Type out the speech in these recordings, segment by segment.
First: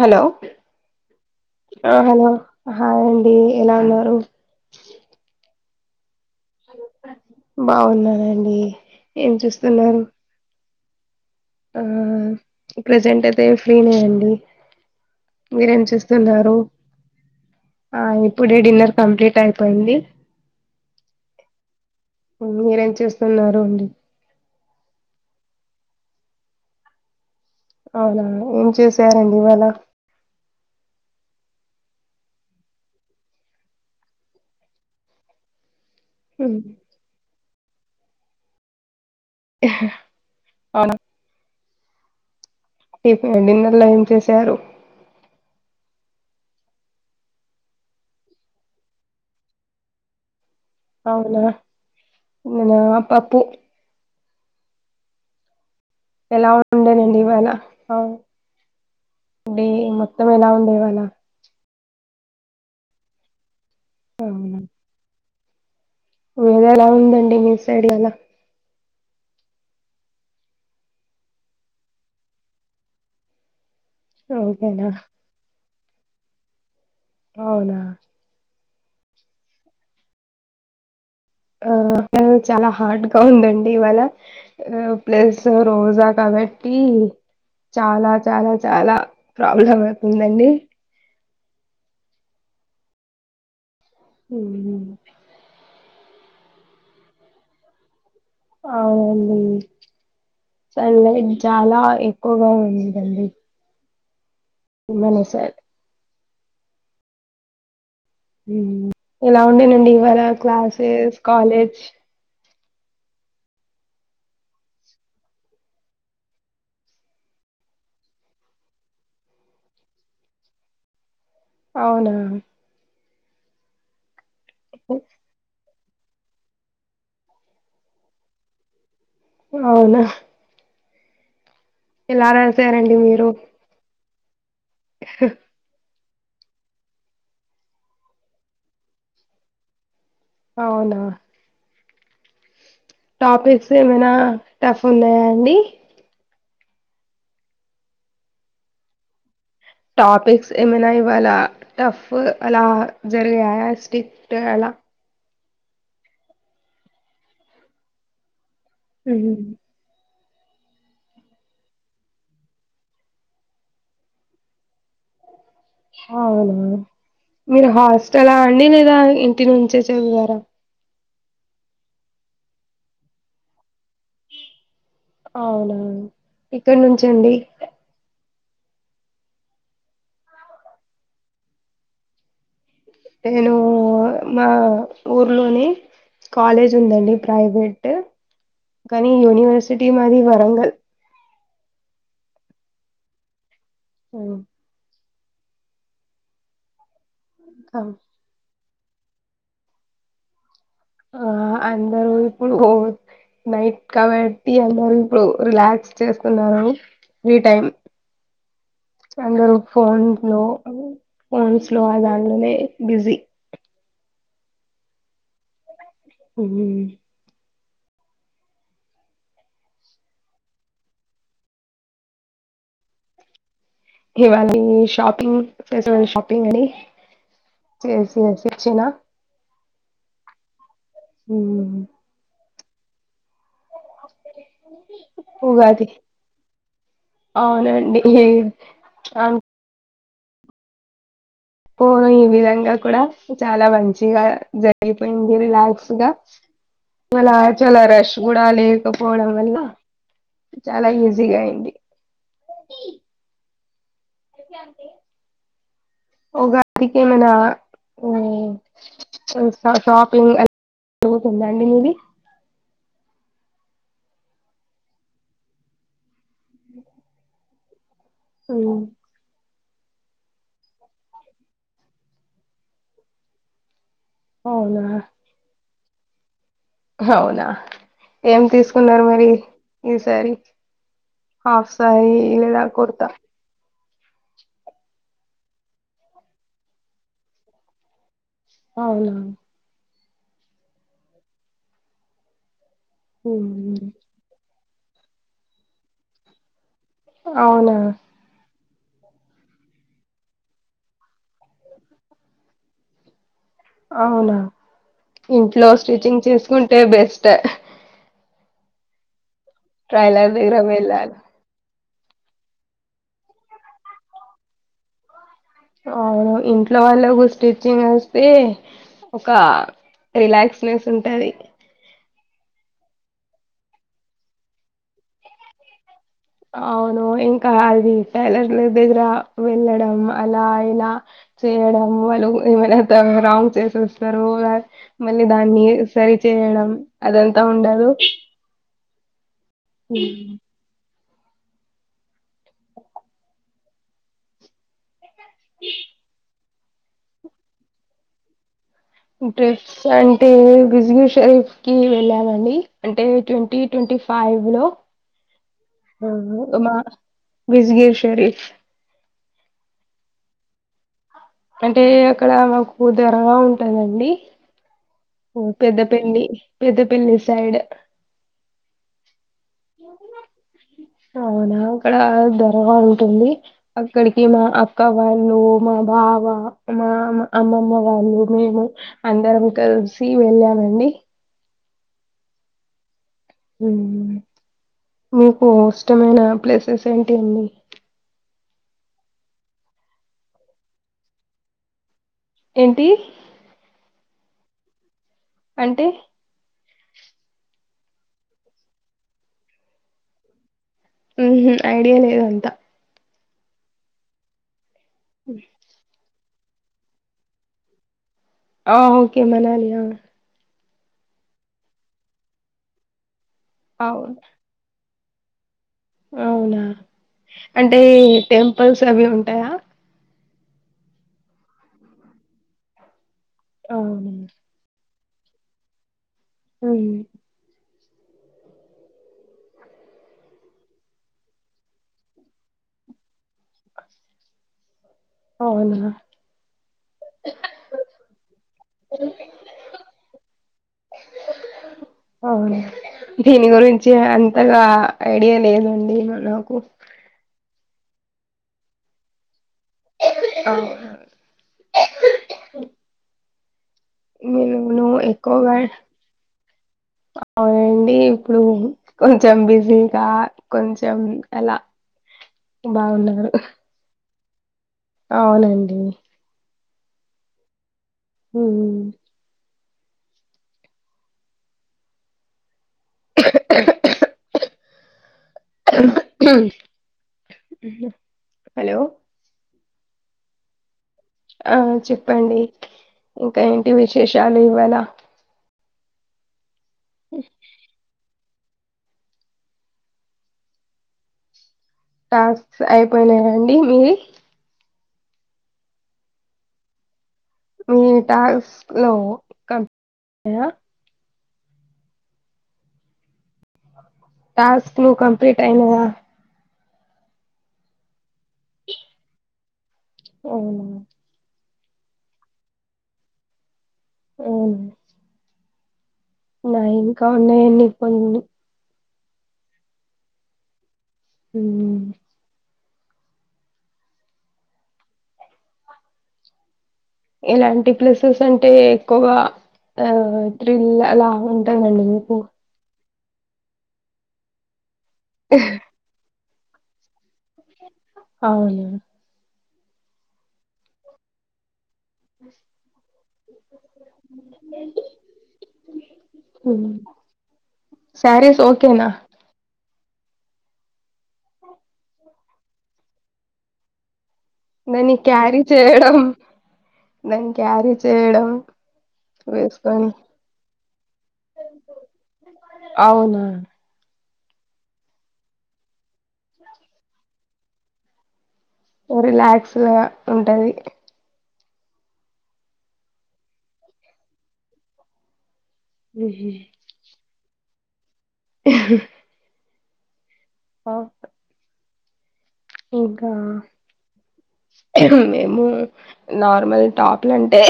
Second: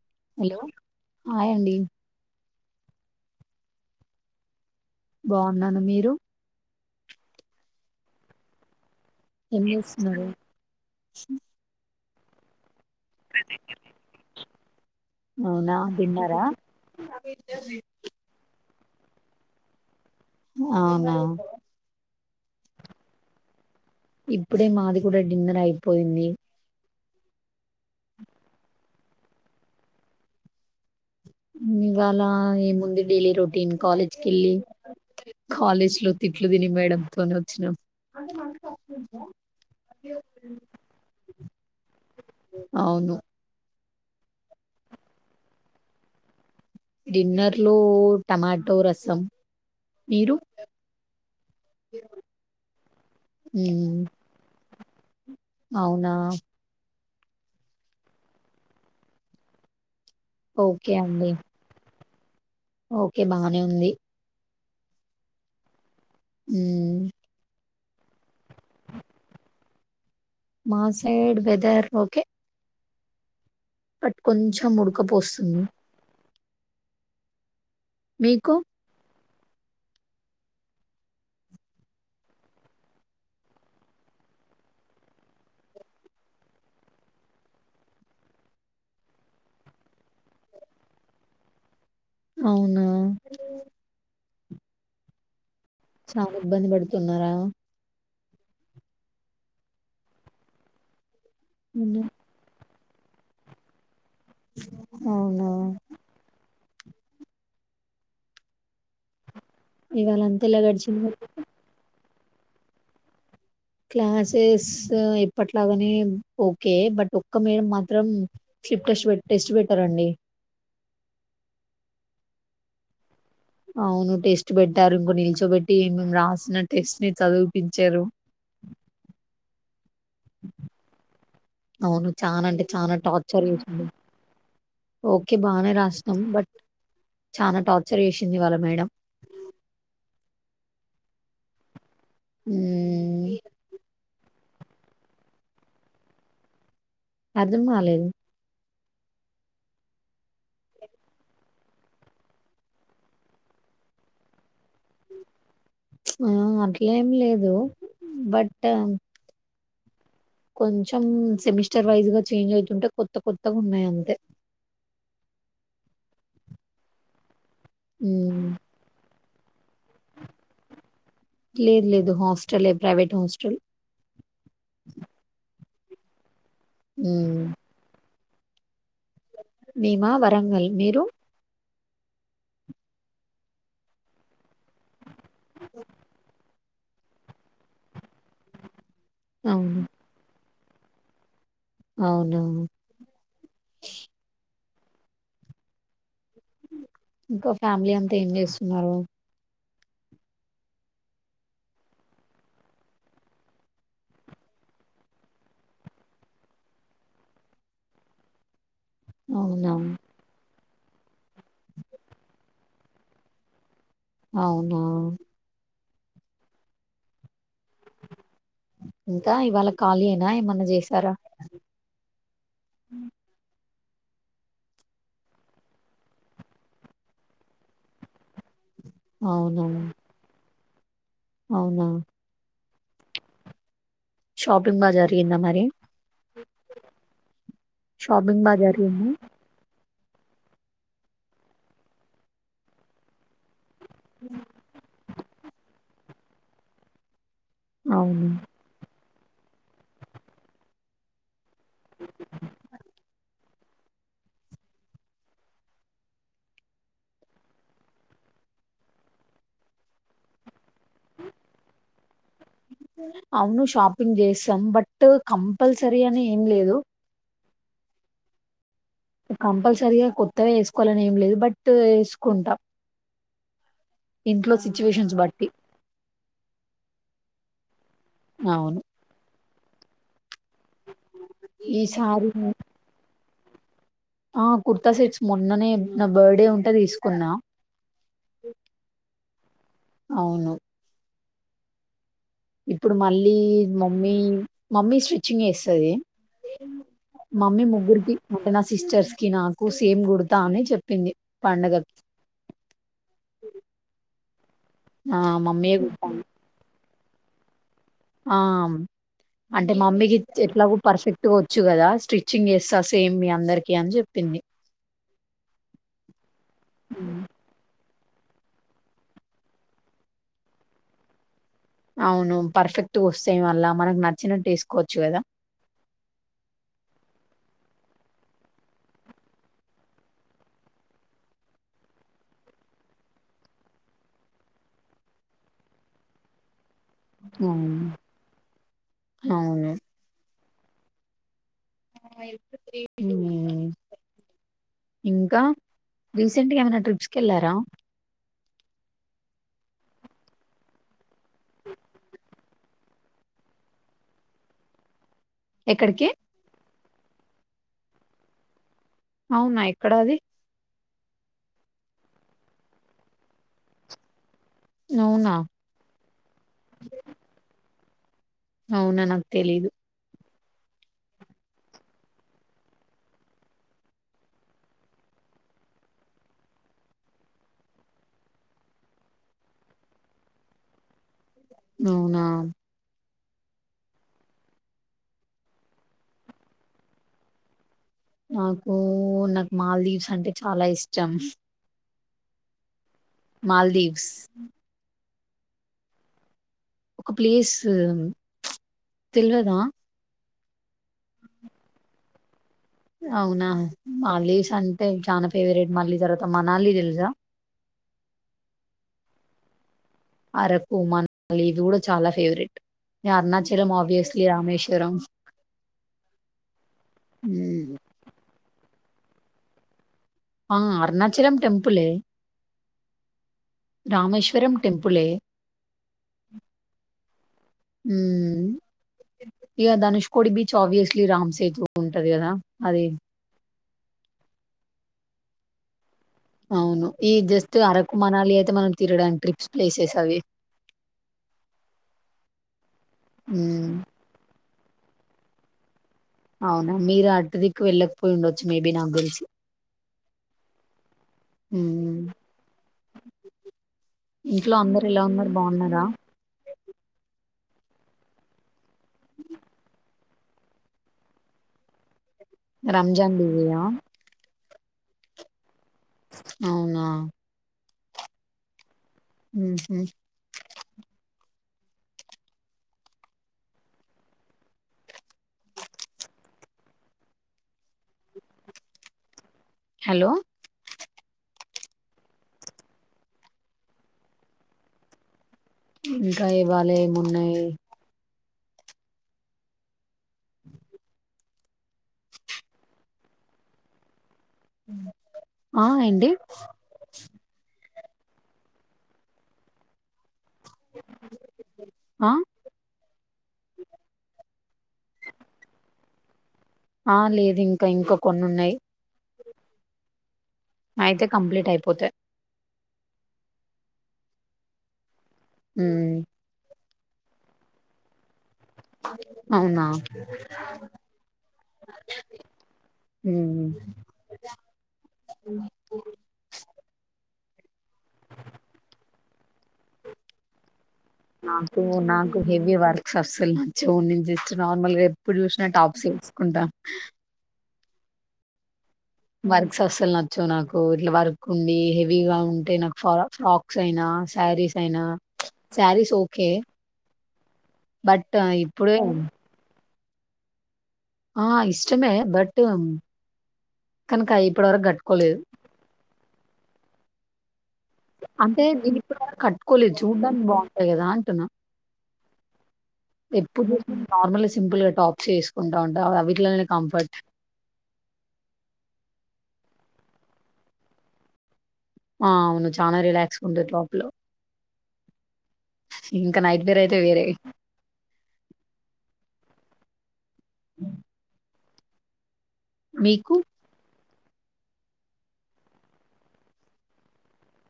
Hello hi అండి ఆ hello hi అండి ఎలా ఉన్నారు బాగున్నాను మీరు బాగున్నానండి ఏం చూస్తున్నారు స ఉ ప్రెజెంట్ అయితే ఫ్రీనే అండి అవునా మీరేం తిన్నారా చేస్తున్నారు ఆ ఇప్పుడే డిన్నర్ కంప్లీట్ అయిపోయింది అవునా ఉ మీరేం చేస్తున్నారు అండి ఇప్పుడే మాది గూడ డిన్నర్ అయిపోయింది అవునా ఏం చేసారండి ఇవాళ ఇవాళ ఏముంది డైలీ రొటీన్ కాలేజ్ కెళ్ళి కాలేజ్ తిట్లు ఉమ్, తిని మేడంతోనే వచ్చినం అవునా అవును టిఫి డిన్నర్ లో ఏం చేసారు డిన్నర్ లో టమాటో రసం మీరు అవునా నినా పప్పు ఉమ్ అవునా వనా అవును డే మొత్తమేలా ఓకే ఇవ్వాల అండి ఓకే బానే ఉంది వెద ఎలా ఉమ్ వుందండి మీ సైడ్గాలా మా సైడ్ వెదర్ ఓకే బట్ కొంచెం ఓకేనా ఉడకపోస్తుంది అవునా మీకు ఆ చాలా హార్డ్గా ఉందండి ఇవాళ ఆ ప్లస్ రోజా కాబట్టి చాలా చాలా చాలా ప్రాబ్లం అవుతుందండి అవునా ఉ చాలా ఇబ్బంది పడుతున్నారా అవునండి సండే చాలా ఎక్కువగా ఉంది హెల్ది అవున ఎలా ఉండేనండి ఇవ్వల ఇవాళంతా ఎలా గడిచింది మరి క్లాసెస్ కాలేజ్ క్లాసెస్ ఎప్పట్లాగానే ఓకే బట్ ఒక్క మేడమ్ మాత్రం స్విప్ టెట్ టెస్ట్ పెట్టారండి అవునా అవును టెస్ట్ పెట్టారు ఇంకో నిల్చోబెట్ టీం రాసిన టెస్ట్ ని చదిపించారు అవునా అవును ఎలా చాన అంటే రాశారండి చానా మీరు టార్చర్ చేసింది ఓకే బాగానే రాస్ నం బట్ చానా టార్చర్ చేసింది ఇవ్వల మేడం అవునా మ్మ్ టాపిక్స్ ఏమైనా టఫ్ ఉన్నాయా అండి అర్ధం కాలేదు టాపిక్స్ ఏమైనా ఇవళ టఫ్ అలా జరిగాయా స్ట్రిక్ట్ అలా ఆ అట్లేం లేదు బట్ హుహుం కొంచెం సెమిస్టర్ వైజ్ గా చేంజ్ అవుతుంటే కొత్త కొత్తగా ఉన్నాయి అంతే అవునా మీరు హాస్టల్ మ్మ్ అండి లేదా ఇంటి నుంచి చదివారా లేదు లేదు హాస్టలే ప్రైవేట్ హాస్టల్ అవునా ఇక్కడి నుంచండి మీమా వరంగల్ మీరు నేను మా ఊర్లోని కాలేజ్ ఉందండి ప్రైవేట్ కానీ అవును. యూనివర్సిటీ మాది వరంగల్ అవునా ఆ ఇంకా ఫ్యామిలీ అంతా ఏం చేస్తున్నారు ఆ అందరూ ఇప్పుడు హో నైట్ కాబట్టి అందరు ఇప్పుడు రిలాక్స్ చేస్తున్నారు ఫ్రీ టైమ్ అందరు అవునా! ఫోన్ లో ఫోన్స్ లో ఆ దాంట్లోనే బిజీ అవునా ఉ ఇంకా ఇవాళ ఖాళీ ఏనా ఏమన్నా చేశారా ఇవాళ షాపింగ్ ఫెస్టివల్ షాపింగ్ అని చేసిన అవునా హ అవునా! షాపింగ్ బాగా జరిగిందా మరి ఉగాది అవునండి షాపింగ్ బాగా జరిగింది పోను ఈ విధంగా కూడా చాలా మంచిగా జరిగింది రిలక్స్ గా చాల రష్ అవును. కూడా లేక పోవడం వల్ల చాలా ఈజీగా అయింది ఉగాదికి ఏమైనా షాపింగ్ అ జరుగుతుందాండి మీది అవును షాపింగ్ చేస్తాం బట్ కంపల్సరీ అని ఏం లేదు అ కంపల్సరీగా కొత్తవే వేసుకోవాలని ఏం లేదు బట్ వేసుకుంటాం ఇంట్లో అవునా సిచ్యువేషన్స్ బట్టి అవునా ఏం అవును. తీసుకున్నారు మరి ఈసారి హాఫ్ సారి ఇ ఈసారి లేదా కుర్తా ఆ కుర్తా సెట్స్ మొన్ననే నా బర్త్డే ఉంటే తీసుకున్న అవునా అవును ఇప్పుడు మళ్ళీ ఉమ్. మమ్మీ మమ్మీ స్టిచ్చింగ్ చేస్తది మమ్మీ అవునా ముగ్గురికి ఒకే లాగా స్టిచింగ్ సిస్టర్స్ కి నాకు సేమ్ గుడతా అని చెప్పింది పండుగ అవునా ఇంట్లో మమ్మీయే కుడతాంది స్టిచింగ్ చేసుకుంటే బెస్ట్ ఆ అంటే మామ్మీకి ట్రైలర్ దగ్గర ఎట్లాగ వెళ్ళాలి పర్ఫెక్ట్ గా వచ్చు కదా స్టిచ్చింగ్ చేస్తా సేమ్ మీ అందరికి అని చెప్పింది అవును ఇంట్లో వాళ్ళ ఉమ్. స్టిచ్చింగ్ చేస్తే ఒక రిలాక్స్నెస్ ఉంటది అవును పర్ఫెక్ట్ వస్తే వల్ల మనకు నచ్చినట్టు వేసుకోవచ్చు కదా అవును ఇంకా అది టైలర్ల దగ్గర వెళ్ళడం అలా అయినా చేయడం వాళ్ళు ఏమైనా రాంగ్ చేసేస్తారు మళ్ళీ దాన్ని సరి చేయడం అది అంతా అవును ఉండదు అవును ఇంకా రసెంట్ గా ఏమైనా ట్రిప్స్ కెళ్ళారా ట్రిప్స్ అంటే ఎగ్జిబిషన్ కి వెళ్ళామండి అంటే ట్వంటీ ట్వంటీ ఫైవ్ లో ఎక్కడికి మా విజగి షరీఫ్ అవునా ఎక్కడ అది అంటే అక్కడ మాకు దర్గా ఉంటందండి అవునా? పెద్దపల్లి పెద్దపల్లి సైడ్ అవున నాకు తెలీదు అవునా అక్కడ దర్గా ఉంటుంది అక్కడికి మా అక్క వాళ్ళు మా బావ మా అమ్మమ్మ వాళ్ళు మేము అందరం కలుసి వెళ్ళామండి అవునా మీకు ఇష్టమైన ప్లేసెస్ ఏంటి అండి నాకు నాకు మాల్దీవ్స్ అంటే చాలా ఇష్టం ఏంటి మాల్దీవ్స్ అంటే ఒక ప్లేస్ ఉమ్చ్ తెల్వదా ఉహు ఐడియా లేదు అంతా అవునా మాల్దీవ్స్ అంటే చాలా ఫేవరెట్, మళ్ళీ తర్వాత మనాలి తెలుసా. ఆ ఓకే మనాలి ఆ అరకు, మనాలి ఇది కూడా చాలా ఫేవరెట్ అరుణాచలం, అవును ఆబ్వియస్లీ రామేశ్వరం. అవునా హ్మ్. అంటే టెంపుల్స్ అవి ఉంటాయా. ఆ అరుణాచలం టెంపులే అవునా రామేశ్వరం టెంపులే హ్మ్మ్ ఉమ్ ఇక ధనుష్కోడి బీచ్, ఆబ్వియస్లీ రామ్ సేతు ఉంటది కదా అది. అవునా అవును ఈ జస్ట్ అరకు, మనాలి అయితే మనం తరడానికి ట్రిప్స్ ప్లేసెస్ అవి. అవున, దీని మ్మ్ గురించి అంతగా ఐడియా లేదండి. నాకు అవునా మీరు అటుదిక్కు వెళ్ళకపోయి ఉండొచ్చు మేబీ నాకు తెలిసి మ్మ్ అవున ఇంట్లో అందరు ఎలా ఉన్నారు ఎక్కువగా బాగున్నారా. అవునండి ఇప్పుడు, కొంచెం బిజీగా, కొంచెం ఎలా. రంజాన్ బిజియా అవునండ్ హుమ్ హూ ఉహు హలో హలో ఆ చెప్పండి ఇంకా ఏంటి విశేషాలు ఇవ్వాళ ఇంకా ఇవ్వాళ ఏమున్నాయి టాస్క్స్ అయిపోయినాయాండి మీవి ఆ ఏండి మీ టాస్స్ లో కంప్లీట్ అయ్య ఆ టాస్క్లు కంప్లీట్ అయినాయా ఆ లేదు ఇంకా, ఇంకా కొన్ని ఉన్నాయి అవునా అయితే కంప్లీట్ అయిపోతాయ్ అవ్ ఉమ్ నాయి ఇంకా ఉన్నాయండి కొన్ని అవునా హ్మ్ ఉమ్మ్ ఎలాంటి ప్లసెస్ అంటే ఎక్కువగా ఆ త్రిల్ ఎలా ఉంటాందండి మీకు సస్ అస్సలు నచ్చవు నేను జస్ట్ నార్మల్ గా ఎప్పుడు చూసినా టాప్స్ వేసుకుంటా. ఆ అవున వర్క్స్ అసలు నచ్చవు నాకు ఇట్లా వర్క్ ఉండి. హేవ్ హెవీగా ఉంటే నాకు, ఫర్ ఫ్రాక్స్ అయినా శారీస్ అయినా. శారీస్ ఓకే, బట్ సారీస్ ఇప్పుడే ఓకేనా? ఆ ఇష్టమే బట్ కనక ఐ దాన్ని క్యారీ చేయడం దాని అంటే నేను ఇప్పుడివరకు కట్టుకోలేదు. వేసుకొని చూడ్డానికి బాగుంటాయి కదా అంటున్నా అవునా! ఎప్పుడు నార్మల్ సింపుల్ గా టాప్స్ ఎసుకుంటా ఉంటా అవ్విట్లలే కంఫర్ట్ రిలాక్స్ డ్గా ఉంటది. ఆ అవును చాలా రిలాక్స్ ఉంటది టాప్ లో ఇంకా హుహు. నైట్ బేర్ అయితే వేరే ఆట్ ఇంకా మీకు మేము నార్మల్ టాప్లుంటే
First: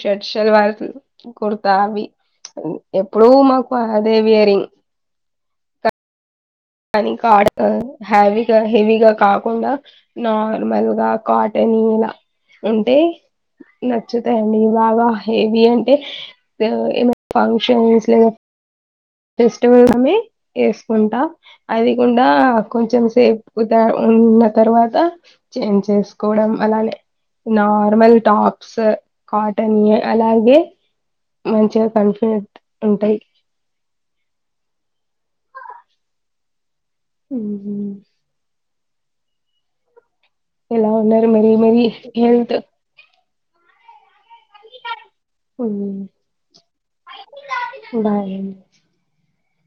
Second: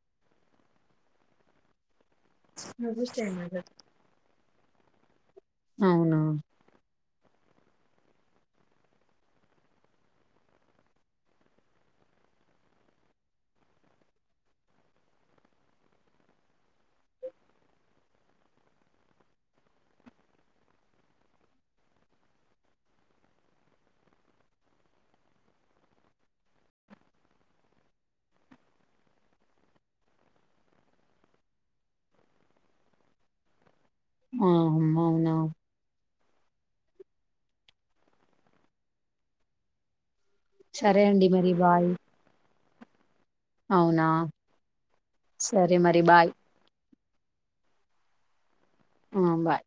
షర్ట్ శల్వార్ కుర్త్ కుర్తావి ఎప్పుడు మాకు అదేవియరింగ్? అవునా కానీ కాట్ ఆ హ్యావీగా హెవీగా కాకుండా నార్మల్ గా కాటన్ ఇలా ఉంటే నచ్చుతాయండి బాగా హెవీ అంటే బ ఏమన్నా ఫంక్షన్స్ లేదా ఫస్టివలోనే ఏసుకుంటా అది కూడా కొంచెం సేపు దా ఉన్న తర్వాత చేంజ్ చేసుకోవడం అలానే నార్మల్ టాప్స్ కాటన్యే అలాగే మంచిగా కంఫర్ట్ ఉంటయి. ఆ అమ్ అవునా ఉహుమ్ ఎలా సరే ఉన్నారు అండి మరి మరి బాయ్ హెల్త్ అవునా సరే మరి బాయ్ బాయ్ ఆ బాయ్